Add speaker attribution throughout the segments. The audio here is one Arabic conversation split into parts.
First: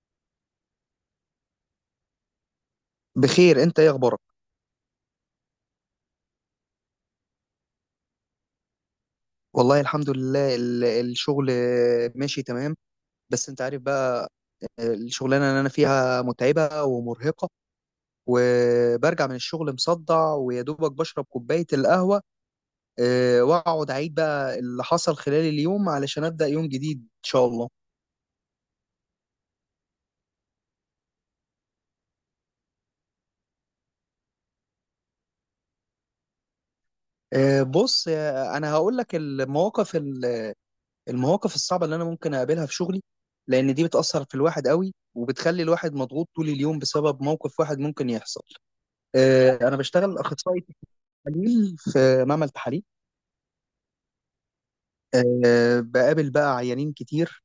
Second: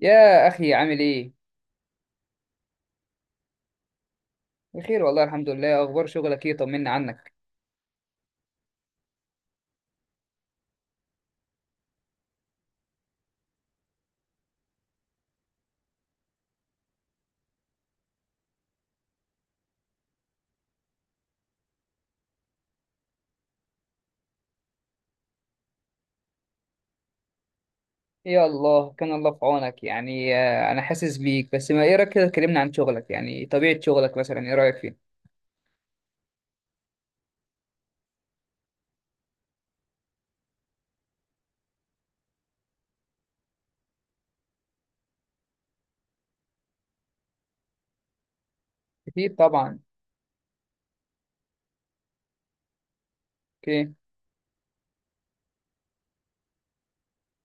Speaker 1: يا أخي عامل إيه؟
Speaker 2: بخير. انت ايه اخبارك؟
Speaker 1: بخير والله الحمد لله، أخبار شغلك إيه؟ طمنا عنك.
Speaker 2: والله الحمد لله، الشغل ماشي تمام. بس انت عارف بقى، الشغلانه اللي انا فيها متعبه ومرهقه، وبرجع من الشغل مصدع ويا دوبك بشرب كوبايه القهوه، اه، واقعد اعيد بقى اللي حصل خلال اليوم علشان ابدا يوم جديد ان شاء الله.
Speaker 1: يا الله كان الله في عونك. يعني أنا حاسس بيك. بس ما إيه رأيك كده، اتكلمنا عن شغلك، يعني طبيعة شغلك مثلا إيه رأيك فيه؟
Speaker 2: اه، بص، انا هقول لك المواقف المواقف الصعبه اللي انا ممكن اقابلها في شغلي، لان دي بتاثر في الواحد قوي، وبتخلي الواحد مضغوط طول اليوم بسبب موقف واحد ممكن يحصل.
Speaker 1: أكيد
Speaker 2: أنا
Speaker 1: طبعا.
Speaker 2: بشتغل أخصائي تحاليل في معمل تحاليل.
Speaker 1: أوكي.
Speaker 2: بقابل بقى عيانين كتير.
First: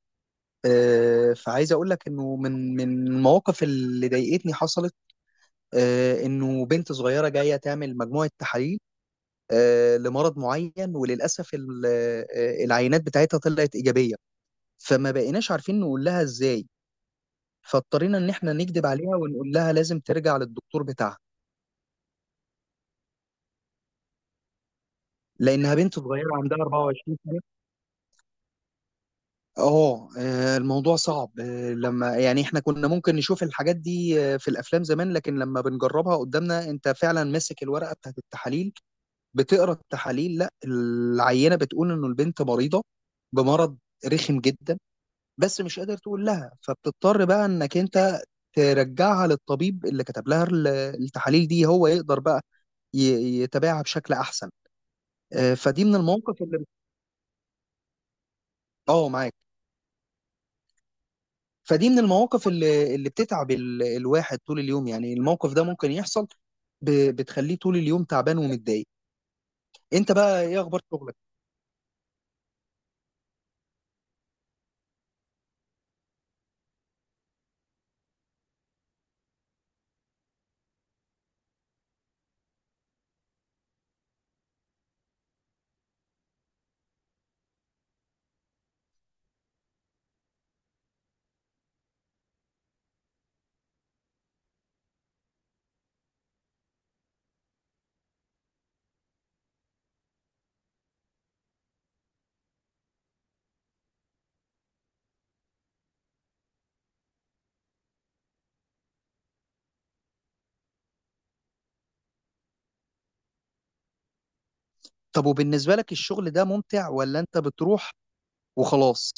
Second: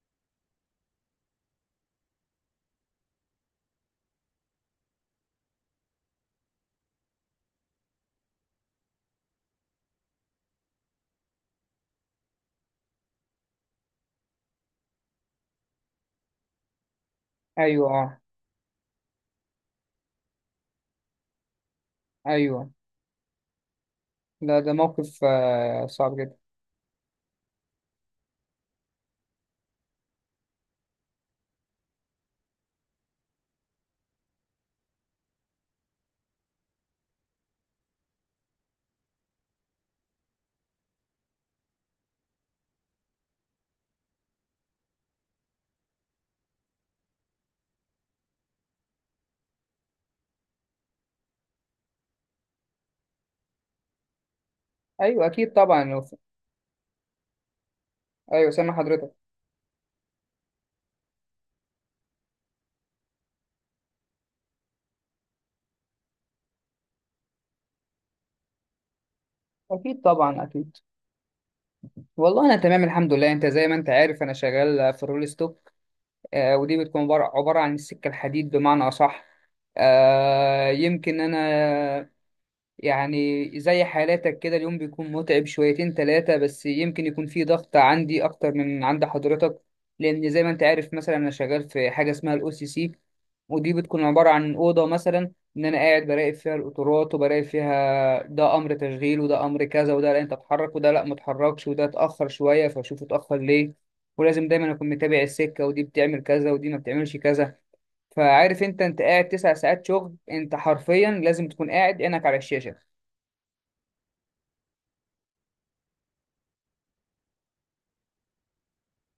Speaker 2: فعايز أقول لك إنه من المواقف اللي ضايقتني، حصلت إنه بنت صغيرة جاية تعمل مجموعة تحاليل لمرض معين، وللأسف العينات بتاعتها طلعت إيجابية. فما بقيناش عارفين نقول لها إزاي،
Speaker 1: أيوه
Speaker 2: فاضطرينا إن إحنا نكذب عليها ونقول لها لازم ترجع للدكتور بتاعها،
Speaker 1: أيوه لا، ده موقف
Speaker 2: لأنها بنت
Speaker 1: صعب
Speaker 2: صغيرة
Speaker 1: جدا.
Speaker 2: عندها 24. الموضوع صعب، لما يعني احنا كنا ممكن نشوف الحاجات دي في الافلام زمان، لكن لما بنجربها قدامنا انت فعلا ماسك الورقه بتاعت التحاليل، بتقرا التحاليل، لا العينه بتقول انه البنت مريضه بمرض رخم جدا. بس مش قادر تقول لها، فبتضطر بقى انك انت ترجعها للطبيب اللي كتب لها التحاليل دي، هو يقدر بقى يتابعها بشكل احسن.
Speaker 1: أيوه أكيد
Speaker 2: فدي من
Speaker 1: طبعا.
Speaker 2: المواقف اللي...
Speaker 1: أيوه سامع
Speaker 2: اه،
Speaker 1: حضرتك.
Speaker 2: معاك. فدي من المواقف اللي بتتعب الواحد طول اليوم. يعني الموقف ده ممكن يحصل، بتخليه طول اليوم تعبان ومتضايق.
Speaker 1: أكيد
Speaker 2: انت بقى
Speaker 1: طبعا
Speaker 2: ايه
Speaker 1: أكيد.
Speaker 2: اخبار شغلك؟
Speaker 1: والله أنا تمام الحمد لله. أنت زي ما أنت عارف أنا شغال في الرول ستوك. ودي بتكون عبارة عن السكة الحديد، بمعنى أصح. يمكن أنا يعني زي حالاتك كده، اليوم بيكون متعب شويتين تلاتة، بس يمكن يكون فيه ضغط عندي أكتر من عند حضرتك. لأن زي ما أنت عارف، مثلا أنا شغال في حاجة اسمها الأو سي سي. ودي بتكون عبارة عن أوضة، مثلا إن أنا قاعد براقب فيها القطورات، وبراقب فيها ده أمر تشغيل وده أمر كذا، وده لا أنت اتحرك وده لا متحركش، وده اتأخر شوية فأشوف اتأخر ليه. ولازم دايما أكون متابع السكة، ودي بتعمل كذا ودي ما بتعملش كذا. فعارف أنت قاعد 9 ساعات شغل، أنت حرفيا لازم تكون قاعد عينك على الشاشة.
Speaker 2: طب وبالنسبة لك، الشغل ده ممتع ولا انت بتروح وخلاص؟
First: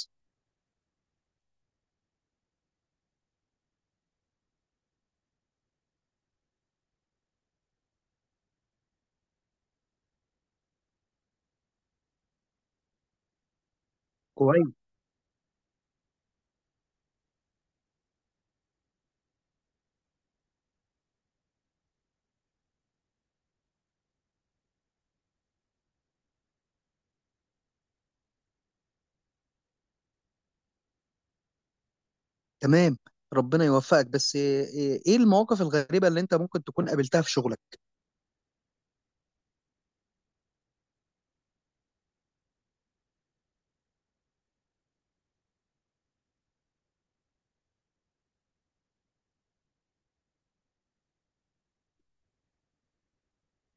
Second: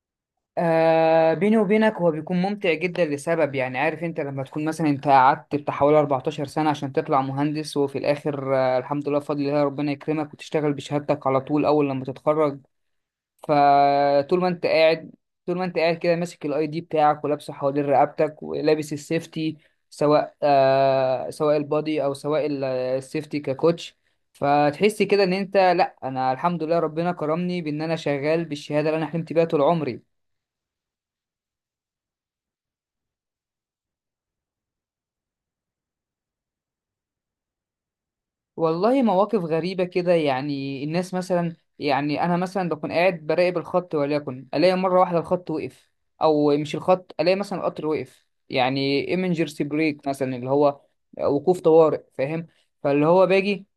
Speaker 1: آه بيني وبينك، هو بيكون ممتع جدا لسبب. يعني عارف انت، لما تكون مثلا انت قعدت بتاع حوالي 14 سنة عشان تطلع مهندس، وفي الاخر آه الحمد لله، بفضل الله ربنا يكرمك وتشتغل بشهادتك على طول اول لما تتخرج. فطول ما انت
Speaker 2: كويس.
Speaker 1: قاعد كده ماسك الاي دي بتاعك ولابسه حوالين رقبتك ولابس السيفتي، سواء آه سواء البادي او سواء السيفتي ككوتش. فتحس كده ان انت، لا انا الحمد لله ربنا كرمني بان انا شغال بالشهادة اللي انا حلمت بيها طول عمري.
Speaker 2: تمام. ربنا يوفقك. بس إيه المواقف الغريبة اللي انت ممكن تكون قابلتها في شغلك؟
Speaker 1: والله مواقف غريبة كده، يعني الناس مثلا، يعني أنا مثلا بكون قاعد براقب الخط، وليكن ألاقي مرة واحدة الخط وقف. أو مش الخط، ألاقي مثلا القطر وقف، يعني emergency brake مثلا، اللي هو وقوف طوارئ، فاهم. فاللي هو باجي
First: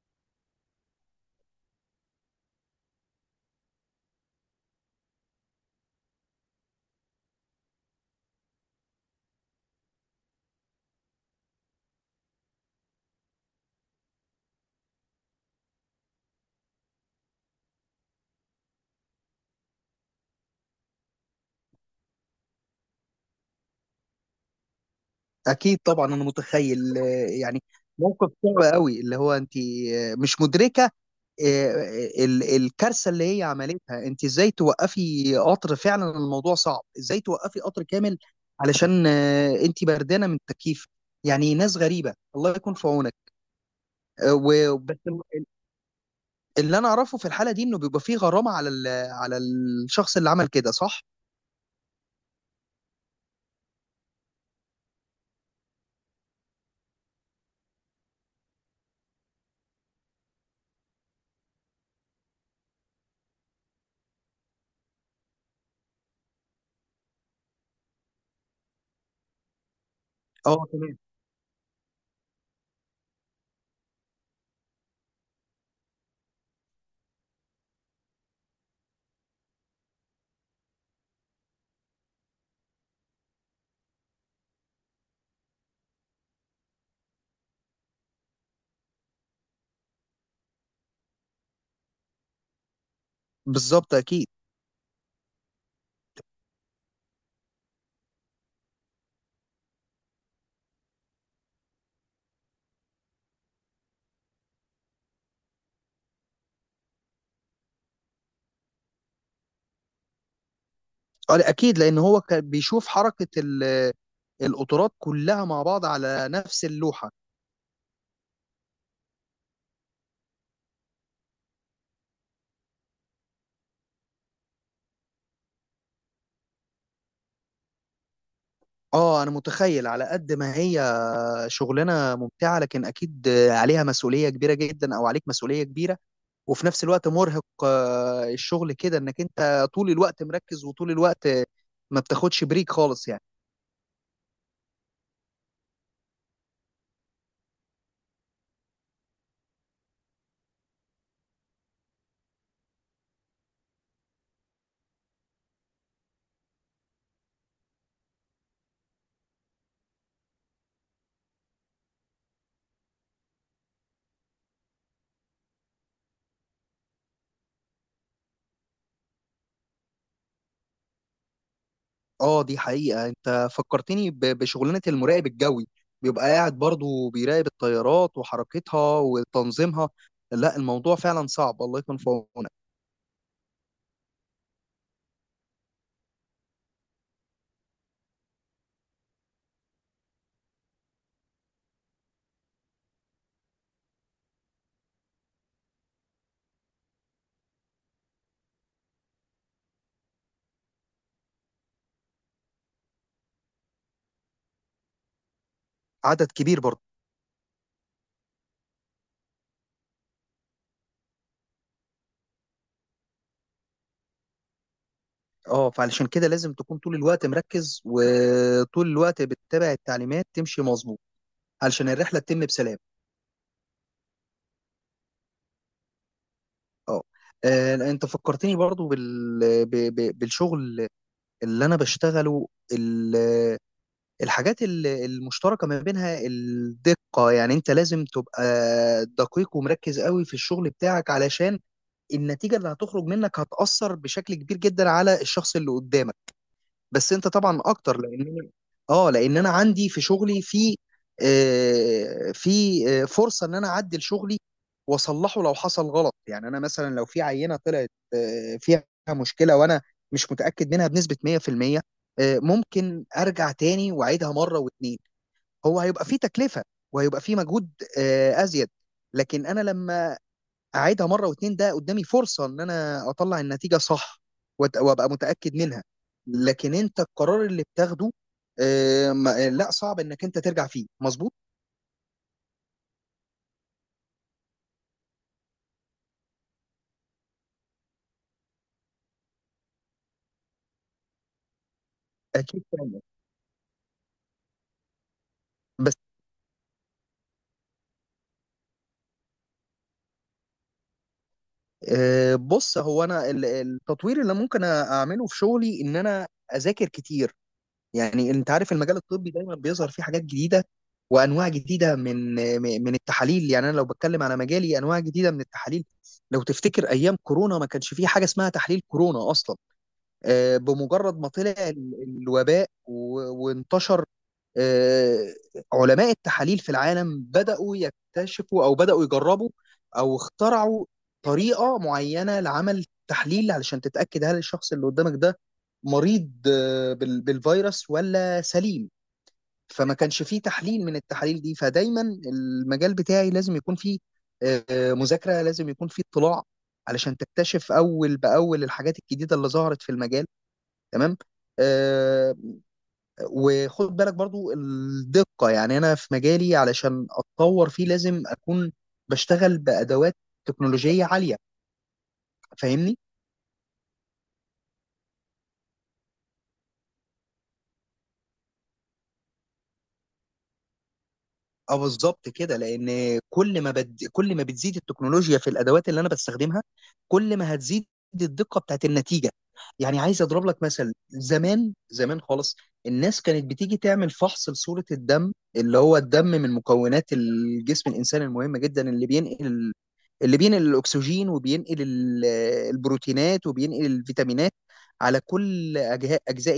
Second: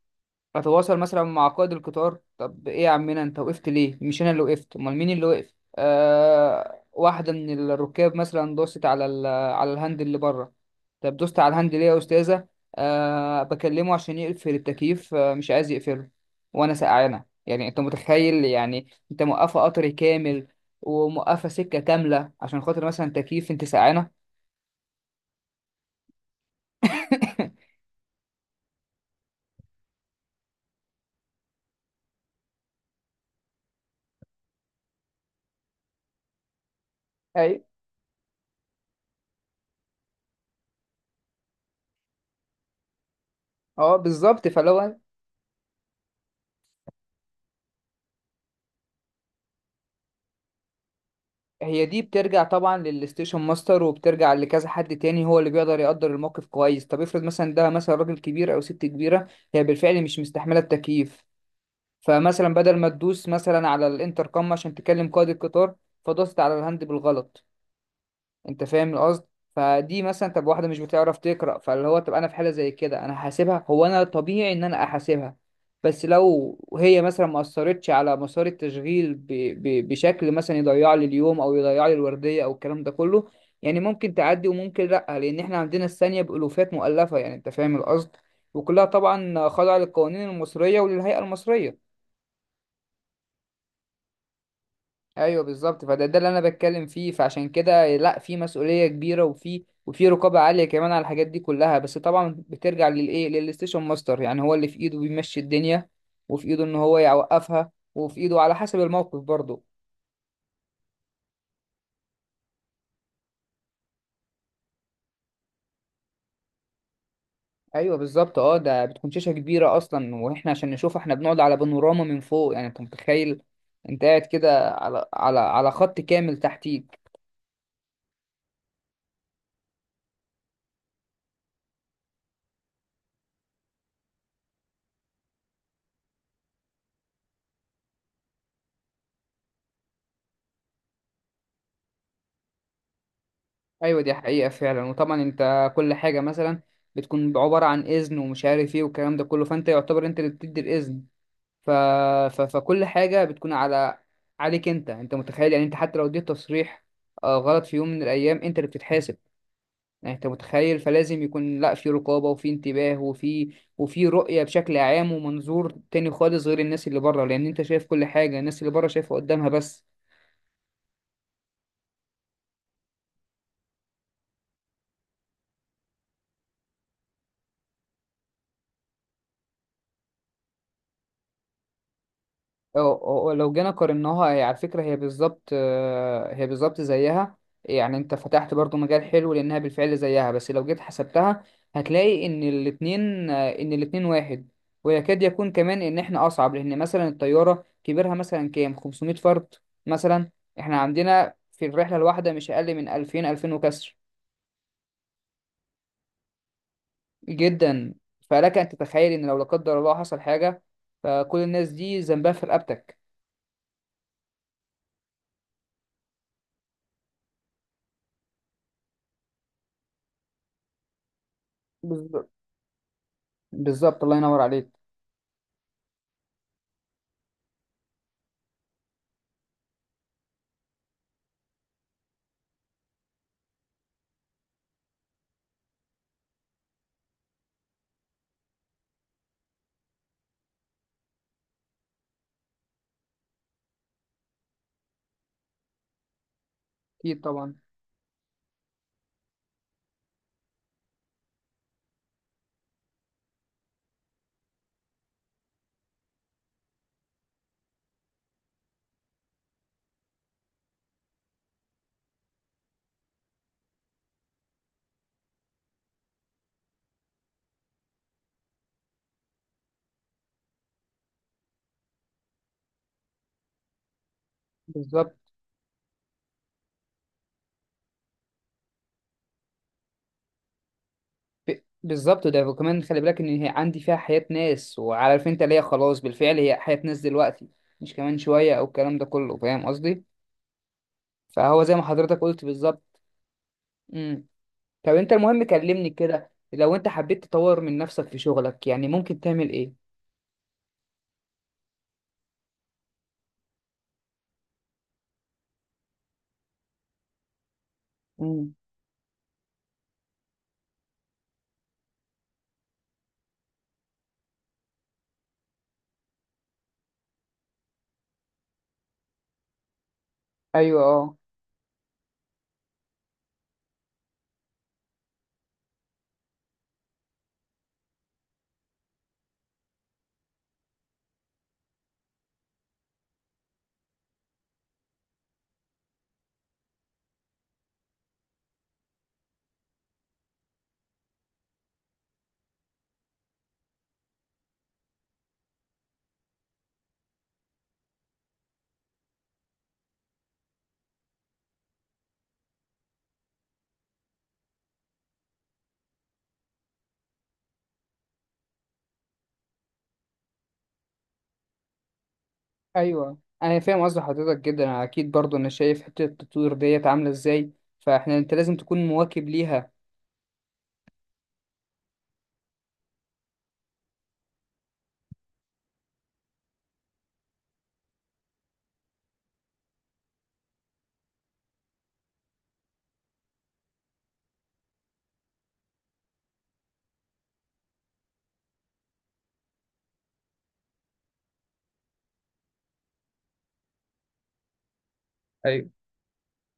Speaker 1: اتواصل مثلا مع قائد القطار، طب ايه يا عمنا انت وقفت ليه؟ مش انا اللي وقفت، امال مين اللي وقف؟ آه واحده من الركاب مثلا دوست على على الهاند اللي بره. طب دوست على الهاند ليه يا استاذه؟ آه بكلمه عشان يقفل التكييف، آه مش عايز يقفله وانا سقعانه. يعني انت متخيل؟ يعني انت موقفه قطر كامل، وموقفه سكه كامله عشان خاطر مثلا تكييف انت سقعانه.
Speaker 2: اكيد طبعا، انا متخيل. يعني موقف صعب قوي، اللي هو انت مش مدركه آه، الكارثه اللي هي عملتها. انت ازاي توقفي قطر؟ فعلا الموضوع صعب. ازاي توقفي
Speaker 1: ايوه
Speaker 2: قطر كامل علشان انت بردانه من التكييف؟ يعني ناس غريبه، الله يكون في عونك.
Speaker 1: اه بالظبط. فلو
Speaker 2: وبس. اللي انا اعرفه في الحاله دي انه بيبقى فيه غرامه على الشخص اللي عمل كده، صح؟
Speaker 1: هي، دي بترجع طبعا للستيشن ماستر، وبترجع لكذا حد تاني، هو اللي بيقدر يقدر الموقف كويس. طب افرض مثلا ده مثلا راجل كبير او ست كبيره، هي بالفعل مش مستحمله التكييف، فمثلا بدل ما تدوس مثلا على الانتركم عشان تكلم قائد القطار، فدوست على الهاند بالغلط. انت فاهم القصد؟ فدي مثلا، طب
Speaker 2: اه،
Speaker 1: واحده مش
Speaker 2: تمام.
Speaker 1: بتعرف تقرا، فاللي هو طب انا في حاله زي كده انا هحاسبها؟ هو انا طبيعي ان انا احاسبها؟ بس لو هي مثلا ما اثرتش على مسار التشغيل، بشكل مثلا يضيع لي اليوم او يضيع لي الورديه او الكلام ده كله، يعني ممكن تعدي وممكن لا. لان احنا عندنا الثانيه بالوفات مؤلفه، يعني انت فاهم القصد. وكلها طبعا خاضعه للقوانين المصريه وللهيئه المصريه.
Speaker 2: بالظبط، اكيد.
Speaker 1: ايوه بالظبط. فده اللي انا بتكلم فيه، فعشان كده لا، في مسؤوليه كبيره، وفي رقابه عاليه كمان على الحاجات دي كلها. بس طبعا بترجع للايه، للستيشن ماستر، يعني هو اللي في ايده بيمشي الدنيا، وفي ايده ان هو يوقفها، وفي ايده على حسب الموقف برضه.
Speaker 2: اه، لا، اكيد لان هو كان بيشوف حركه القطارات كلها مع بعض على نفس اللوحه.
Speaker 1: ايوه بالظبط اه، ده بتكون شاشه كبيره اصلا، واحنا عشان نشوف احنا بنقعد على بانوراما من فوق. يعني انت متخيل، انت قاعد كده على خط كامل تحتيك.
Speaker 2: اه، انا متخيل. على قد ما هي شغلانه ممتعه، لكن اكيد عليها مسؤوليه كبيره جدا، او عليك مسؤوليه كبيره. وفي نفس الوقت مرهق الشغل كده، انك انت طول الوقت مركز، وطول الوقت ما بتاخدش بريك خالص يعني.
Speaker 1: ايوه دي حقيقة فعلا. وطبعا انت كل حاجة مثلا بتكون عبارة عن اذن ومش عارف ايه والكلام ده كله، فانت يعتبر انت اللي بتدي الاذن. ف... فكل حاجة بتكون على، عليك انت. انت متخيل؟ يعني انت حتى لو اديت تصريح غلط في يوم من الايام، انت اللي بتتحاسب. يعني انت متخيل. فلازم يكون لا، في رقابة وفي انتباه وفي رؤية بشكل عام، ومنظور تاني خالص غير الناس اللي بره، لان انت شايف كل حاجة، الناس اللي بره شايفة قدامها بس.
Speaker 2: اه، دي حقيقة. انت فكرتني بشغلانة المراقب الجوي، بيبقى قاعد برضو بيراقب الطيارات وحركتها وتنظيمها. لا، الموضوع فعلا صعب. الله يكون في عونك.
Speaker 1: لو جينا قارناها، هي على فكرة هي بالظبط، هي بالظبط زيها. يعني انت فتحت برضو مجال حلو، لانها بالفعل زيها. بس لو جيت حسبتها، هتلاقي ان الاتنين آه، ان الاتنين واحد. ويكاد يكون كمان ان احنا اصعب، لان مثلا الطيارة كبيرها مثلا كام 500 فرد مثلا. احنا عندنا في الرحلة الواحدة مش اقل من 2000 2000 وكسر
Speaker 2: عدد كبير برضو.
Speaker 1: جدا. فلك ان تتخيل ان لو لا قدر الله حصل حاجة، فكل الناس دي ذنبها في رقبتك.
Speaker 2: اه، فعلشان كده لازم تكون طول الوقت مركز، وطول الوقت بتتابع التعليمات تمشي مظبوط، علشان الرحلة
Speaker 1: بالظبط
Speaker 2: تتم بسلام.
Speaker 1: بالظبط، الله ينور عليك.
Speaker 2: اه. لا، انت فكرتني برضو بالشغل اللي انا بشتغله. الحاجات المشتركة ما بينها الدقة. يعني انت لازم تبقى دقيق ومركز قوي في الشغل بتاعك، علشان النتيجة اللي هتخرج منك هتأثر بشكل كبير جدا على الشخص اللي قدامك. بس
Speaker 1: اكيد
Speaker 2: انت
Speaker 1: طبعا
Speaker 2: طبعا اكتر، لان انا عندي في شغلي، في آه، في آه، فرصه ان انا اعدل شغلي واصلحه لو حصل غلط. يعني انا مثلا لو في عينه طلعت فيها مشكله، وانا مش متاكد منها بنسبه 100%، ممكن ارجع تاني واعيدها مره واتنين. هو هيبقى في تكلفه، وهيبقى في مجهود ازيد، لكن انا لما اعيدها مره واتنين، ده قدامي فرصه ان انا اطلع النتيجه صح وابقى
Speaker 1: بالظبط.
Speaker 2: متاكد منها. لكن انت القرار اللي بتاخده لا، صعب انك انت ترجع فيه مظبوط.
Speaker 1: بالظبط. ده وكمان خلي بالك ان هي عندي فيها حياة ناس، وعارف انت ليا، خلاص بالفعل هي حياة ناس دلوقتي، مش كمان شوية او الكلام ده كله، فاهم قصدي. فهو زي ما حضرتك قلت
Speaker 2: اكيد
Speaker 1: بالظبط.
Speaker 2: فاهم.
Speaker 1: امم، طب انت المهم كلمني
Speaker 2: بس
Speaker 1: كده، لو انت حبيت تطور من نفسك في شغلك يعني ممكن تعمل ايه؟
Speaker 2: بص، هو انا التطوير اللي ممكن اعمله في شغلي ان انا اذاكر كتير. يعني انت
Speaker 1: امم
Speaker 2: عارف، المجال الطبي دايما بيظهر فيه حاجات جديده، وانواع جديده من التحاليل. يعني انا لو بتكلم على مجالي، انواع جديده من التحاليل، لو تفتكر ايام كورونا ما كانش فيه حاجه اسمها تحليل كورونا اصلا.
Speaker 1: ايوه اه
Speaker 2: بمجرد ما طلع الوباء وانتشر، آه، علماء التحاليل في العالم بدأوا يكتشفوا، أو بدأوا يجربوا، أو اخترعوا طريقة معينة لعمل تحليل علشان تتأكد هل الشخص اللي قدامك ده مريض بالفيروس ولا سليم. فما كانش فيه تحليل من التحاليل دي. فدايما المجال بتاعي لازم يكون فيه مذاكرة، لازم يكون فيه اطلاع، علشان تكتشف أول بأول الحاجات الجديدة اللي ظهرت في المجال. تمام. آه وخد بالك برضو الدقة. يعني أنا في مجالي علشان أتطور فيه لازم أكون بشتغل بأدوات تكنولوجية عالية. فاهمني؟
Speaker 1: ايوه، انا فاهم قصد حضرتك جدا. أنا اكيد برضو انا شايف حتة التطوير ديت عاملة ازاي، فاحنا انت لازم تكون مواكب ليها.
Speaker 2: اه، بالظبط كده. لان كل ما بتزيد التكنولوجيا في الادوات اللي انا بستخدمها، كل ما هتزيد الدقه بتاعت النتيجه. يعني عايز اضرب لك مثل، زمان زمان خالص. الناس كانت بتيجي تعمل فحص لصوره الدم، اللي هو الدم من مكونات الجسم الانساني المهمه جدا، اللي بينقل الاكسجين، وبينقل البروتينات، وبينقل الفيتامينات على
Speaker 1: ايوه
Speaker 2: كل اجزاء.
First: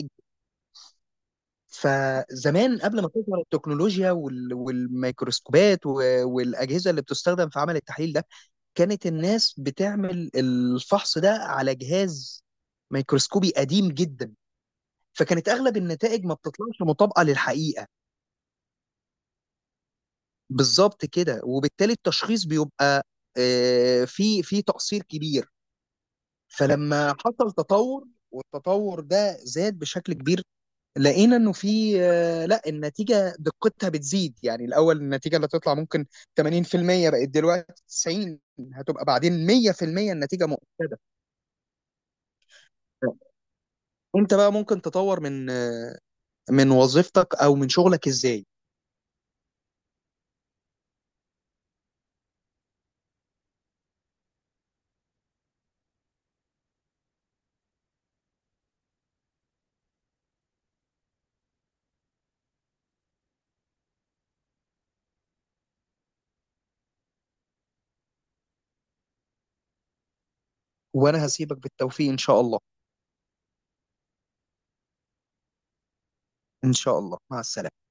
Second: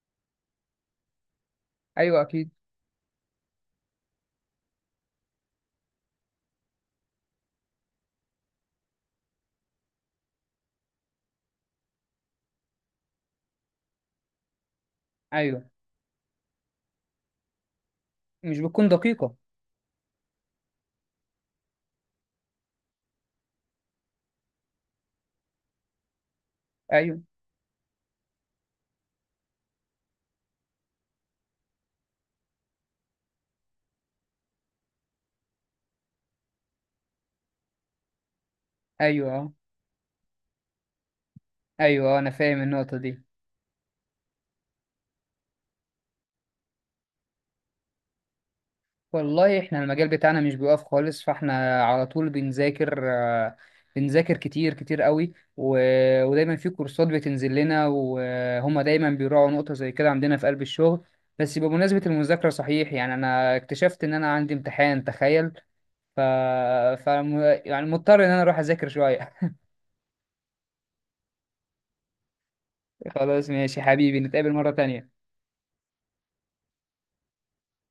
Speaker 1: ايوه اكيد.
Speaker 2: فزمان، قبل ما تظهر التكنولوجيا والميكروسكوبات والأجهزة اللي بتستخدم في عمل التحليل ده، كانت الناس بتعمل الفحص ده على جهاز ميكروسكوبي قديم جدا، فكانت
Speaker 1: ايوه
Speaker 2: أغلب النتائج ما بتطلعش مطابقة للحقيقة.
Speaker 1: مش بتكون دقيقة.
Speaker 2: بالظبط كده. وبالتالي التشخيص بيبقى في تقصير كبير. فلما
Speaker 1: ايوه
Speaker 2: حصل تطور، والتطور ده زاد بشكل كبير، لقينا انه في لا، النتيجه دقتها بتزيد. يعني الاول النتيجه اللي هتطلع ممكن 80%، بقت دلوقتي 90، هتبقى
Speaker 1: ايوه
Speaker 2: بعدين
Speaker 1: آه.
Speaker 2: 100%، النتيجه مؤكده.
Speaker 1: ايوه انا فاهم النقطه دي.
Speaker 2: انت بقى ممكن تطور من وظيفتك او من شغلك ازاي؟
Speaker 1: والله احنا المجال بتاعنا مش بيقف خالص، فاحنا على طول بنذاكر، بنذاكر كتير كتير قوي. ودايما في كورسات بتنزل لنا، وهما دايما بيراعوا نقطه زي كده عندنا في قلب الشغل. بس بمناسبه المذاكره، صحيح يعني انا اكتشفت ان انا عندي امتحان، تخيل. ف... ف يعني مضطر ان انا اروح اذاكر شويه.
Speaker 2: وانا هسيبك. بالتوفيق ان شاء الله.
Speaker 1: خلاص ماشي حبيبي، نتقابل مره تانية.
Speaker 2: ان شاء الله. مع السلامه.